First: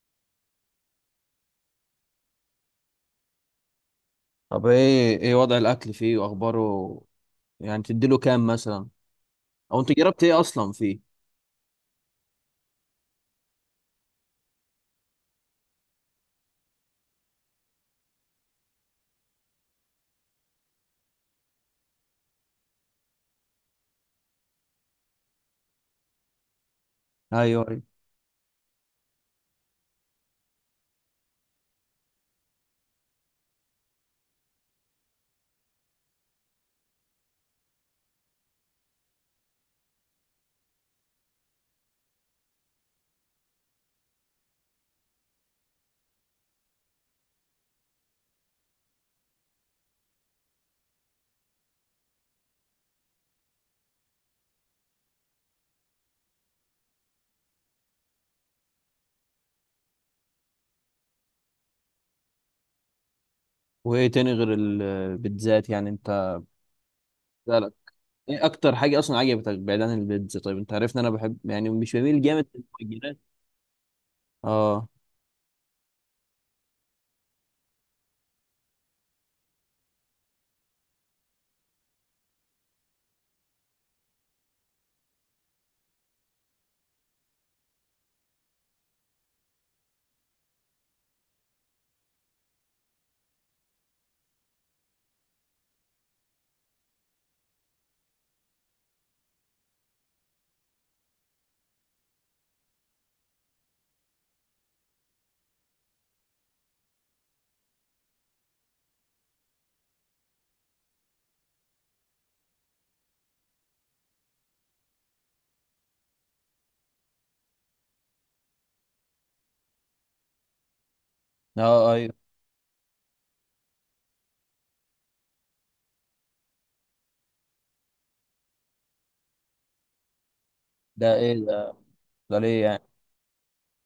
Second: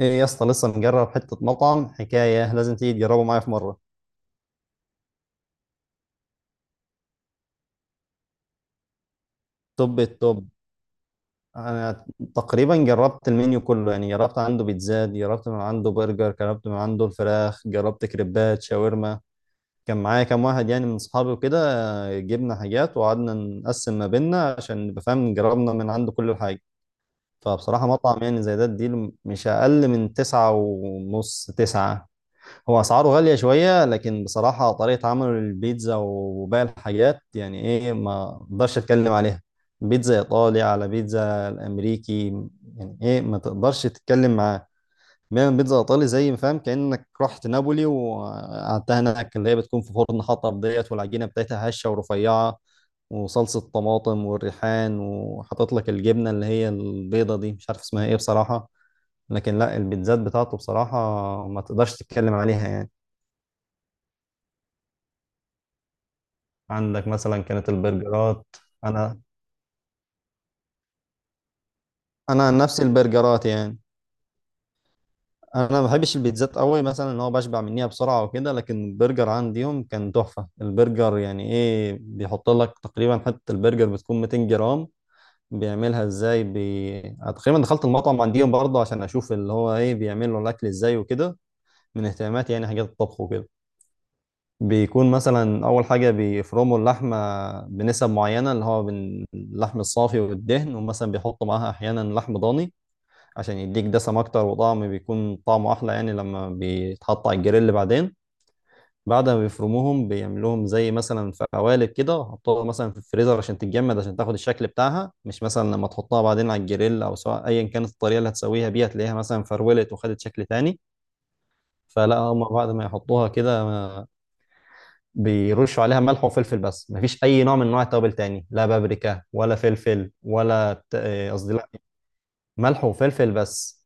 ايه يا اسطى لسه مجرب حتة مطعم حكاية، لازم تيجي تجربه معايا في مرة. طب، ايه وضع الاكل فيه واخباره؟ يعني تديله كام مثلا؟ او انت توب جربت ايه التوب. اصلا فيه؟ انا تقريبا جربت المنيو كله، يعني جربت عنده بيتزات، جربت من عنده برجر، جربت من عنده الفراخ، جربت كريبات شاورما. كان معايا كام واحد يعني من اصحابي وكده. جبنا حاجات وقعدنا نقسم ما بيننا عشان نبقى فاهم، جربنا من عنده كل حاجة. ايوه ايوه. فبصراحة مطعم يعني زي ده اديله مش اقل من تسعة ونص، تسعة. هو اسعاره غاليه شويه، لكن بصراحه طريقه عمله للبيتزا وباقي الحاجات يعني ايه، ما اقدرش اتكلم عليها. بيتزا ايطالي على بيتزا الامريكي، يعني ايه ما تقدرش تتكلم معاه. بيعمل بيتزا ايطالي زي ما فاهم كانك رحت نابولي وقعدتها هناك، اللي هي بتكون في فرن حطب ديت، والعجينه بتاعتها هشه ورفيعه، وصلصه طماطم والريحان، وحاطط لك الجبنه اللي هي البيضه دي مش عارف اسمها ايه بصراحه. لكن لا، البيتزات بتاعته بصراحه ما تقدرش تتكلم عليها يعني. وايه تاني غير البيتزات يعني انت عندك مثلا كانت سألك؟ ايه البرجرات. اكتر حاجه اصلا انا عجبتك بعيد عن البيتزا؟ طيب، انت عارف ان انا بحب، يعني، مش بميل جامد انا عن نفسي للمعجنات. البرجرات يعني، اه. انا ما بحبش البيتزات قوي، مثلا ان هو بشبع منيها بسرعه وكده، لكن البرجر عنديهم كان تحفه. البرجر يعني ايه، بيحط لك تقريبا حته البرجر بتكون 200 جرام. أنا تقريبا دخلت المطعم عنديهم برضه عشان اشوف اللي هو ايه بيعملوا الاكل ازاي وكده، من اهتماماتي يعني حاجات الطبخ وكده. بيكون مثلا اول حاجه بيفرموا اللحمه بنسب معينه، اللي هو من اللحم الصافي والدهن، ومثلا بيحطوا معاها احيانا لحم ضاني عشان يديك دسم اكتر وطعم بيكون طعمه احلى يعني لما بيتحط على الجريل بعدين. بعد ما بيفرموهم بيعملوهم زي مثلا في قوالب كده وحطوها مثلا في الفريزر عشان تتجمد، عشان تاخد الشكل بتاعها، مش مثلا لما تحطها بعدين على الجريل او سواء ايا كانت الطريقه اللي هتسويها بيها تلاقيها مثلا فرولت وخدت شكل تاني. اه. فلا، ايوه. هم بعد ما يحطوها كده بيرشوا عليها ملح وفلفل بس، مفيش اي نوع من انواع التوابل تاني، لا بابريكا ولا فلفل ولا ده ايه قصدي لا، ده؟ ده ليه يعني؟ ملح وفلفل بس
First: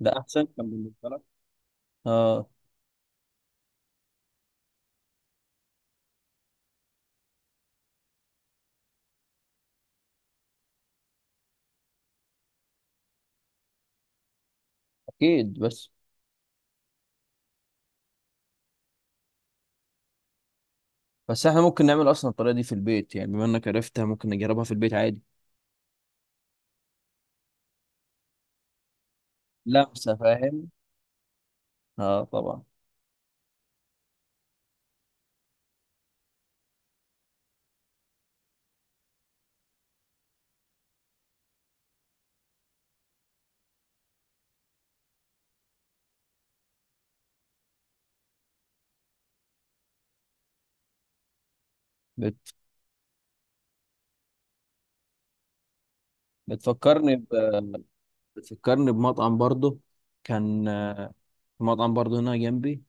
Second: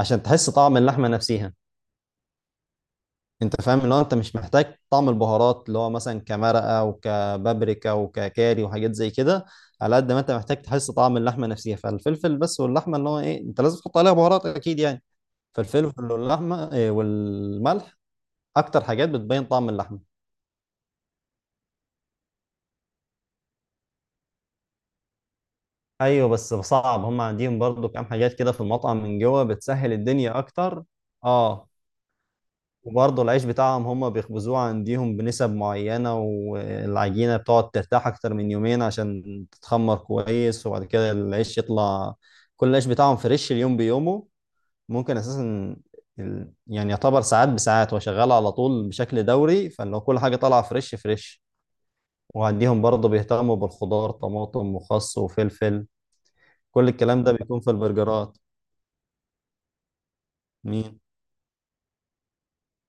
ده احسن تحس كان طعم بالنسبه اللحمه لك. نفسها. اه، انت فاهم اللي هو انت مش محتاج طعم البهارات اللي هو مثلا كمرقه وكبابريكا وككاري وحاجات زي كده، على قد ما انت محتاج تحس طعم اللحمه نفسها، فالفلفل بس واللحمه اللي هو ايه انت لازم تحط عليها بهارات اكيد يعني. اكيد. بس فالفلفل واللحمه والملح اكتر حاجات بتبين طعم اللحمه. بس احنا ممكن نعمل اصلا الطريقه دي في البيت، يعني بما انك عرفتها ممكن نجربها في البيت عادي. ايوه بس صعب، هم عندهم برضو كام حاجات كده في المطعم من جوه بتسهل لمسه، الدنيا فاهم. اكتر. اه. اه، طبعا. وبرضو العيش بتاعهم هم بيخبزوه عندهم بنسب معينة، والعجينة بتقعد ترتاح اكتر من يومين عشان تتخمر كويس، وبعد كده العيش يطلع. كل العيش بتاعهم فريش اليوم بيومه، ممكن اساسا يعني يعتبر ساعات بساعات هو شغال على طول بشكل دوري، فلو كل حاجة طالعة فريش فريش. بت... وعندهم برضو بيهتموا بالخضار، طماطم وخس وفلفل. كل الكلام بتفكرني ده بيكون في البرجرات. بتفكرني بمطعم برضه، كان مين؟ مطعم برضه هنا جنبي،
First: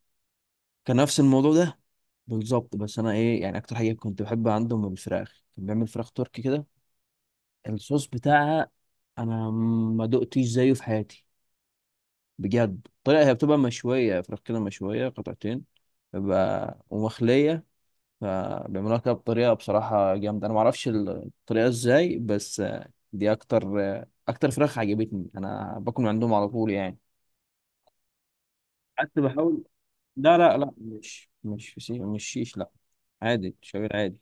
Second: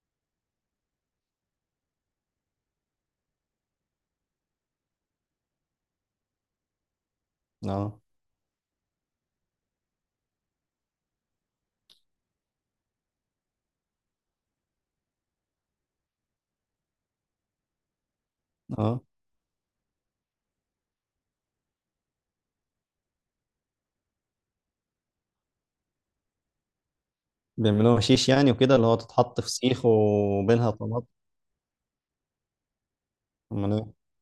كان نفس الموضوع ده بالظبط. بس انا ايه يعني اكتر حاجه كنت بحب عندهم الفراخ، كان بيعمل فراخ تركي كده، اه. الصوص بتاعها انا ما دقتش زيه في حياتي بجد. الطريقه هي بتبقى مشويه، فراخ كده مشويه قطعتين، بيبقى ومخليه. فبيعملوها اه، كده بطريقه بصراحه جامده، انا ما اعرفش الطريقه ازاي، بس دي اكتر فراخ عجبتني، انا باكل من عندهم على طول يعني. بيعملوها شيش يعني وكده، اللي هو قعدت تتحط في بحاول. سيخ لا لا لا، وبينها طماطم. مش فسيخ، مش شيش، لا. عادي، امال شعير ايه. عادي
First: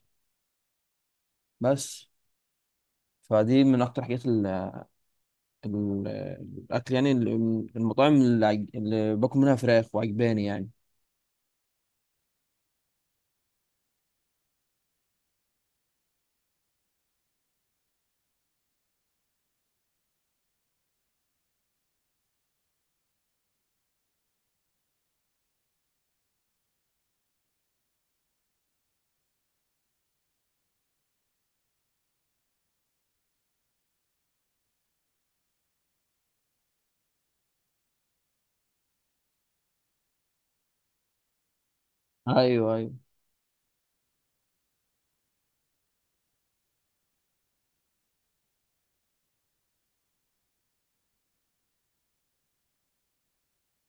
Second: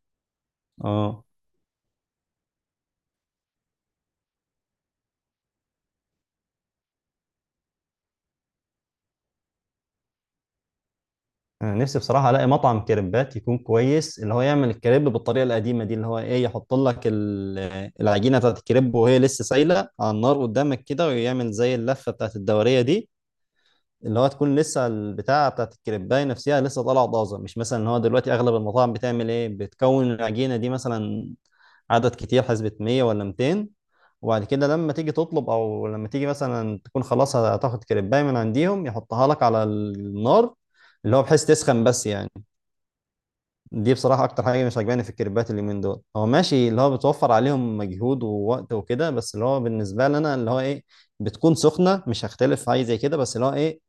اه. بس. فدي من اكتر حاجات ال ال الاكل، يعني المطاعم اللي باكل منها فراخ وعجباني يعني. انا نفسي بصراحه الاقي مطعم كريبات يكون كويس، اللي هو يعمل الكريب بالطريقه القديمه دي، اللي هو ايه، يحط لك العجينه بتاعت الكريب وهي لسه سايله على النار قدامك كده، ويعمل زي اللفه بتاعت الدوريه دي، اللي هو تكون لسه البتاعة بتاعت الكريباية نفسها لسه طالعة طازة. مش مثلا ان هو دلوقتي اغلب المطاعم بتعمل ايه، بتكون العجينة دي مثلا عدد كتير، حسبة 100 ولا 200، وبعد كده لما تيجي تطلب او لما تيجي مثلا تكون خلاص هتاخد كريباية من عنديهم يحطها لك على النار، اللي هو بحيث تسخن بس يعني. ايوه ايوه. دي بصراحة اكتر حاجة مش عجباني في الكريبات اليومين دول. هو ماشي اللي هو بتوفر عليهم مجهود ووقت وكده، بس اللي هو بالنسبة لنا اللي هو ايه، بتكون سخنة مش هختلف في حاجة زي كده، بس اللي هو ايه،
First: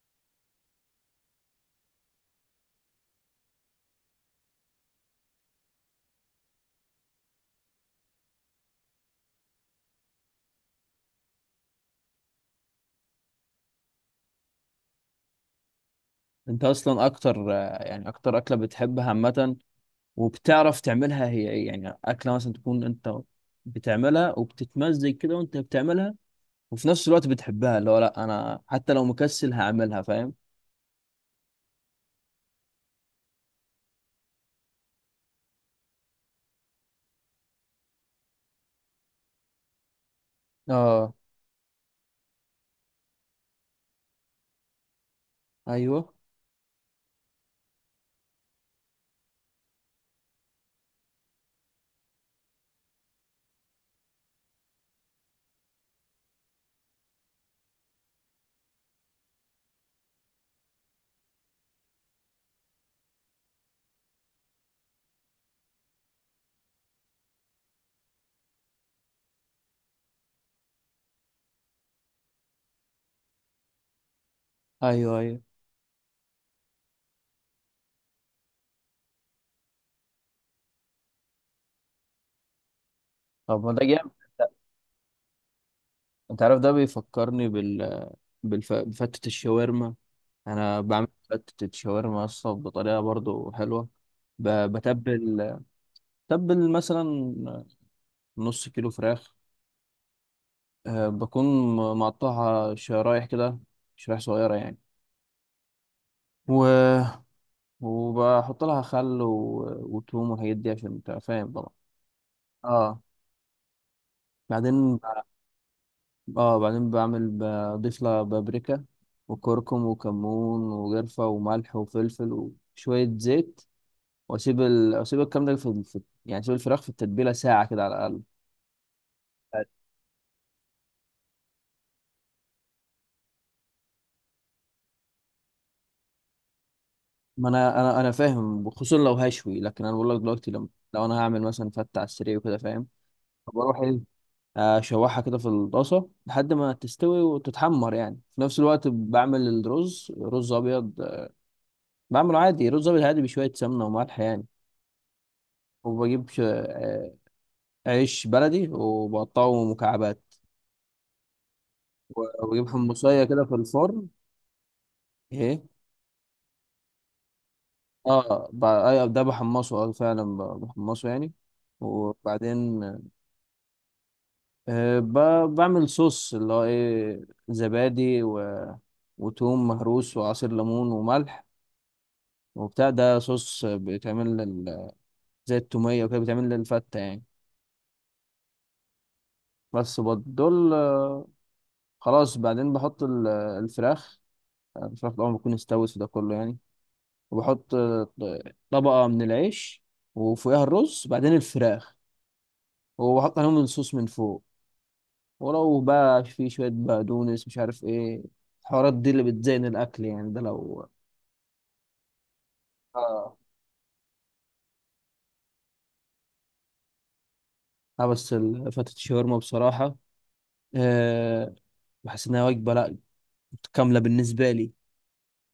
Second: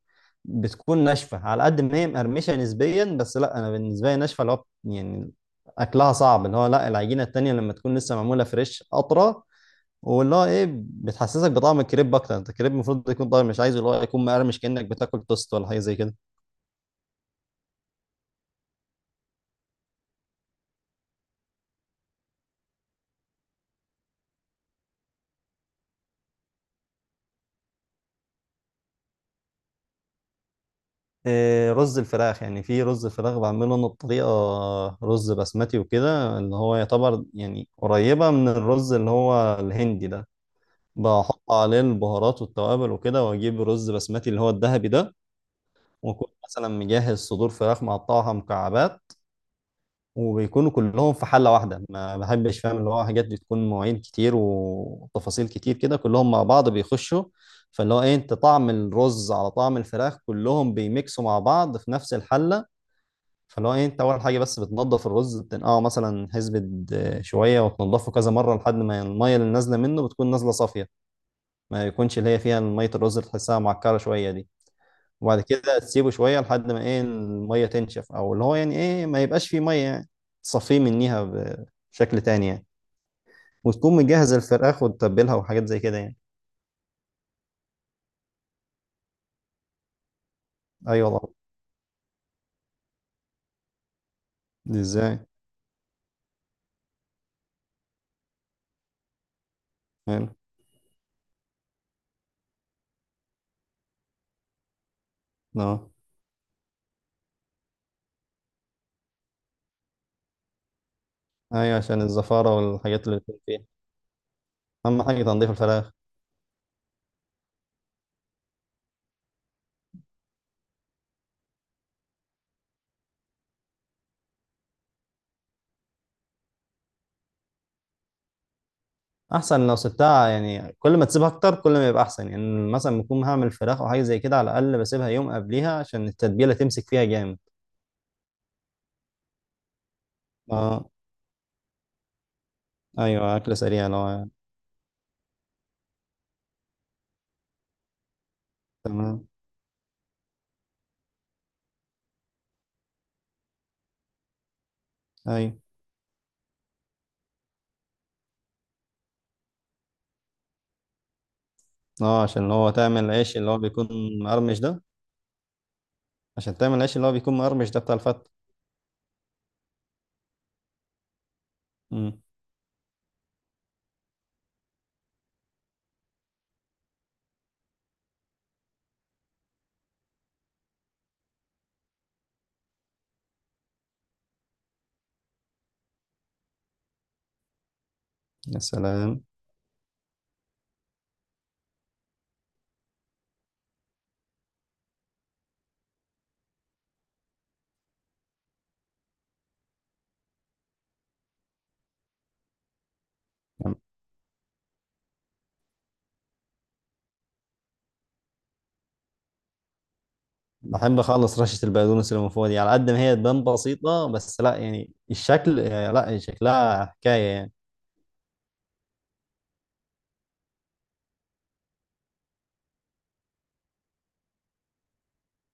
بتكون ناشفه. على قد ما هي مقرمشه نسبيا، بس لا انا بالنسبه لي ناشفه، اللي هو يعني اكلها صعب. اللي هو لا، العجينه التانيه لما تكون لسه معموله فريش اطرى، واللي هو ايه بتحسسك بطعم الكريب اكتر. انت الكريب المفروض يكون طعم، مش عايزه اللي هو يكون مقرمش كانك بتاكل توست ولا حاجه زي كده. انت اصلا اكتر، يعني اكتر اكله بتحبها عامه وبتعرف تعملها، هي ايه يعني اكله مثلا تكون انت بتعملها وبتتمزج كده وانت بتعملها، وفي نفس الوقت بتحبها؟ اللي هو لا، انا حتى لو مكسل هعملها، فاهم. إيه رز الفراخ يعني؟ في رز الفراخ بعمله انا بطريقه، رز بسمتي وكده، اللي هو يعتبر يعني قريبه من الرز اللي هو الهندي ده. اه. بحط عليه البهارات والتوابل وكده، واجيب رز بسمتي اللي هو الذهبي ده، ايوه واكون مثلا مجهز صدور فراخ مقطعها مكعبات، وبيكونوا كلهم في حله واحده. ما بحبش فاهم اللي هو حاجات بتكون مواعين كتير وتفاصيل كتير كده، كلهم مع بعض بيخشوا. فاللي هو ايه انت، طعم الرز على طعم الفراخ، كلهم بيميكسوا مع بعض في نفس الحله. فاللي هو ايه انت، اول حاجه بس بتنضف الرز، بتنقعه مثلا حسبه شويه، وتنضفه كذا مره لحد ما الميه اللي نازله منه بتكون نازله صافيه، ما يكونش اللي هي فيها ميه الرز اللي تحسها معكره شويه دي. ايوه ايوه. وبعد كده تسيبه شوية لحد ما ايه المية تنشف، او اللي هو يعني ايه ما يبقاش فيه مية يعني، تصفيه منيها بشكل تاني يعني. طب ما ده وتكون مجهز جامد. الفراخ وتتبلها وحاجات زي كده يعني. انت عارف ده بيفكرني بفتة الشاورما. انا ايوه بعمل والله. فتة شاورما اصلا بطريقة برضو حلوة. ب... دي ازاي؟ بتبل بتبل مثلا نص كيلو فراخ. حلو. أه، بكون مقطعها شرايح كده، شرايح صغيرة يعني. اه و... وبحط لها خل وتوم والحاجات دي، عشان انت فاهم طبعا. ايوه، عشان الزفارة اه، والحاجات اللي بتكون فيها، بعدين. اهم حاجة تنظيف الفراخ. بعمل، بضيف لها بابريكا وكركم وكمون وقرفة وملح وفلفل وشوية زيت. واسيب الكلام ده، في يعني اسيب الفراخ في التتبيله ساعه كده على الاقل. احسن لو سبتها يعني، كل ما تسيبها اكتر كل ما يبقى احسن يعني، مثلا بكون هعمل فراخ او حاجة زي كده على الاقل بسيبها يوم قبليها عشان التتبيلة تمسك فيها جامد. ما انا فاهم، خصوصا لو هشوي. لكن انا بقول لك دلوقتي، لو, اه. لو انا هعمل مثلا فته على السريع وكده، فاهم. ايوه، اكل بروح، سريع ايه، لو. اشوحها كده في الطاسه لحد ما تستوي وتتحمر، يعني في نفس الوقت تمام. بعمل الرز، رز ابيض. بعمله عادي رز ابيض عادي بشويه سمنه وملح يعني. ايوه. وبجيب عيش بلدي وبقطعه مكعبات، اه، عشان وبجيب هو تعمل حمصيه العيش كده اللي في هو بيكون الفرن. مقرمش ده. ايه. عشان تعمل العيش اللي هو بيكون مقرمش ده بتاع الفتة. اه، أيوة، ده بحمصه، اه فعلا بحمصه يعني. امم. وبعدين بعمل صوص، اللي هو ايه، زبادي وتوم مهروس وعصير ليمون وملح. وبتاع ده صوص بيتعمل زي التومية وكده بيتعمل للفتة يعني. يا سلام. بس دول، خلاص، بعدين بحط الفراخ. الفراخ طبعا بتكون استوت في ده كله يعني. وبحط طبقة من العيش، وفوقها الرز، بعدين الفراخ، وبحط عليهم يعني الصوص من فوق. ولو بقى في شوية بقدونس، مش عارف ايه الحوارات دي اللي بتزين الأكل يعني، ده لو. بحب اخلص رشة البقدونس اللي من فوق دي، على قد ما هي اه تبان بسيطة، بس لا يعني الشكل يعني، لا شكلها حكاية يعني. اه، بس فتة الشاورما بصراحة، أه، بحس إنها وجبة، لأ، متكاملة بالنسبة لي.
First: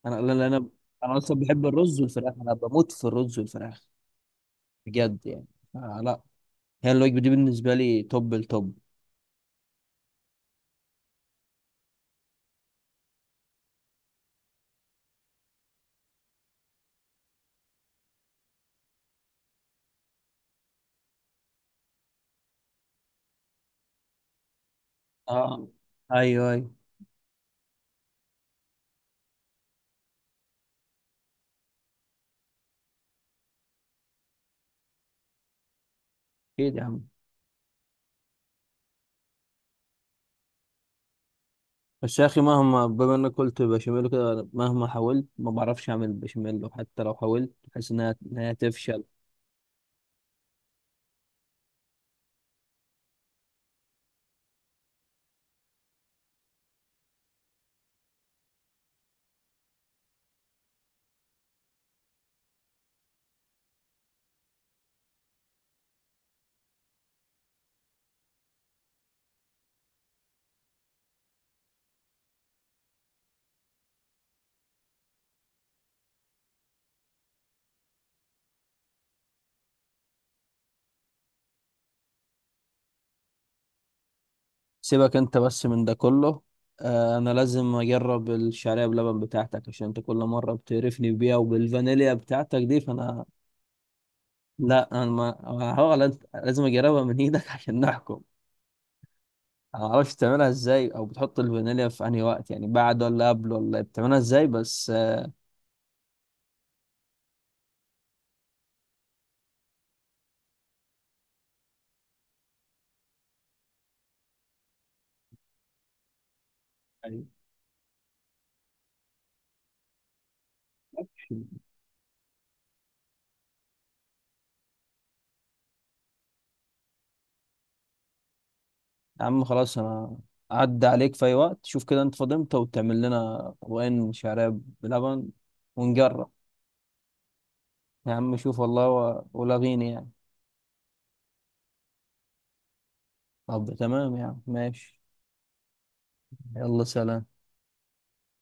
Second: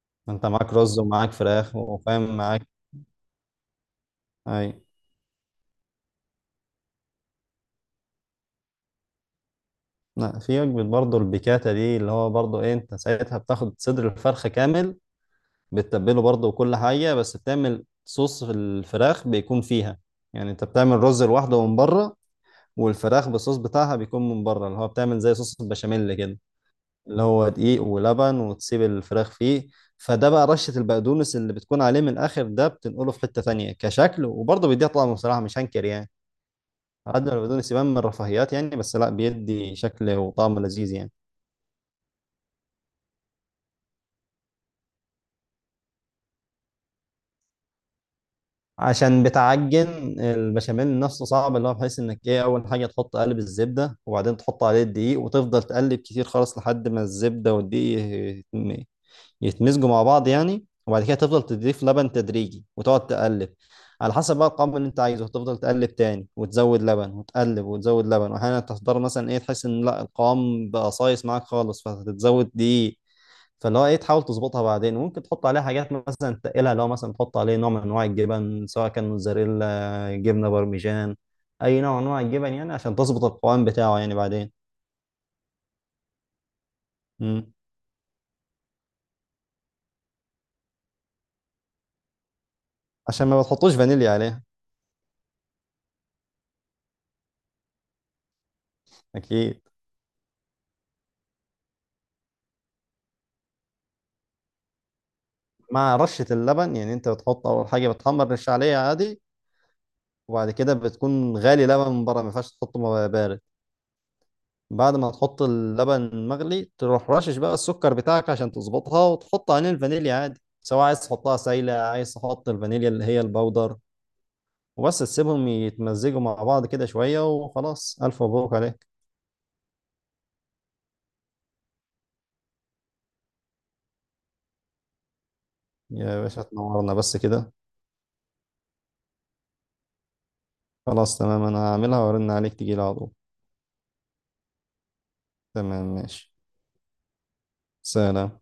أنا، لأن انت أنا معاك رز أنا ومعاك أصلا بحب فراخ الرز والفراخ، وفاهم أنا معاك. بموت في الرز والفراخ اي. بجد يعني. آه، لأ، هي الوجبة دي بالنسبة لي توب التوب. لا، في وجبة برضه البيكاتا دي، اللي هو برضه ايه، انت ساعتها بتاخد صدر الفرخة كامل، بتتبله برضه وكل حاجة، بس بتعمل صوص في الفراخ بيكون فيها. يعني انت بتعمل رز لوحده من بره، والفراخ بالصوص بتاعها بيكون من بره، اللي هو بتعمل زي صوص اه. البشاميل كده، أيوه أيوه. اللي هو دقيق ولبن وتسيب الفراخ فيه. فده بقى رشة البقدونس اللي بتكون عليه من الآخر ده بتنقله في حتة تانية كشكل، وبرضه بيديها طعم بصراحة مش هنكر يعني. أكيد يا عم. على قد ما البقدونس يبان من الرفاهيات يعني، بس لا بيدي شكل وطعم لذيذ يعني. بس يا أخي، مهما بما إنك قلت بشاميل كده، مهما حاولت ما بعرفش أعمل بشاميل، وحتى لو حاولت بحس إنها تفشل. عشان بتعجن البشاميل نفسه صعب، اللي هو بحيث انك ايه، اول حاجة تحط قالب الزبدة وبعدين تحط عليه الدقيق، وتفضل تقلب كتير خالص لحد ما الزبدة والدقيق يتمزجوا مع بعض يعني، وبعد كده تفضل تضيف لبن تدريجي وتقعد تقلب. على حسب بقى القوام اللي انت عايزه تفضل تقلب تاني وتزود لبن، وتقلب وتزود لبن، واحيانا تضطر مثلا ايه تحس ان لا القوام بقى صايص معاك خالص فتتزود دي. فاللي هو ايه، تحاول تظبطها بعدين. وممكن تحط عليها حاجات مثلا تقلها، لو مثلا تحط عليه نوع من انواع الجبن سواء كان موتزاريلا، جبنه بارميجان، اي نوع من انواع الجبن يعني، عشان تظبط القوام بتاعه يعني بعدين. سيبك انت بس من ده كله. انا مم. لازم اجرب الشعريه بلبن بتاعتك، عشان انت كل مره بتقرفني بيها وبالفانيليا بتاعتك دي، فانا، عشان ما بتحطوش فانيليا عليها. لا، انا ما هو لازم اجربها من ايدك عشان نحكم. اكيد. انا معرفش تعملها ازاي، او بتحط الفانيليا في انهي وقت؟ يعني بعد ولا قبل ولا إيه؟ بتعملها ازاي بس؟ مع رشة اللبن، يعني انت بتحط اول حاجة بتحمر، رش عليه عادي، وبعد كده بتكون غالي لبن من بره، ما ينفعش تحطه بارد. بعد ما تحط اللبن مغلي تروح رشش بقى السكر بتاعك عشان تظبطها، وتحط عليه الفانيليا عادي، سواء عايز تحطها سايلة عايز تحط الفانيليا اللي هي البودر، وبس تسيبهم يتمزجوا مع بعض كده شوية وخلاص، ألف مبروك عليك. يا عم، خلاص، انا عدى عليك في اي وقت، شوف كده انت فاضي امتى وتعمل لنا طبقين شعريه بلبن يا ونجرب. باشا تنورنا بس كده. يا عم شوف والله، ولاغيني يعني. خلاص تمام، أنا هعملها وأرن عليك تجيلي على طول. طب تمام يا عم، ماشي. تمام ماشي. يلا، سلام. سلام.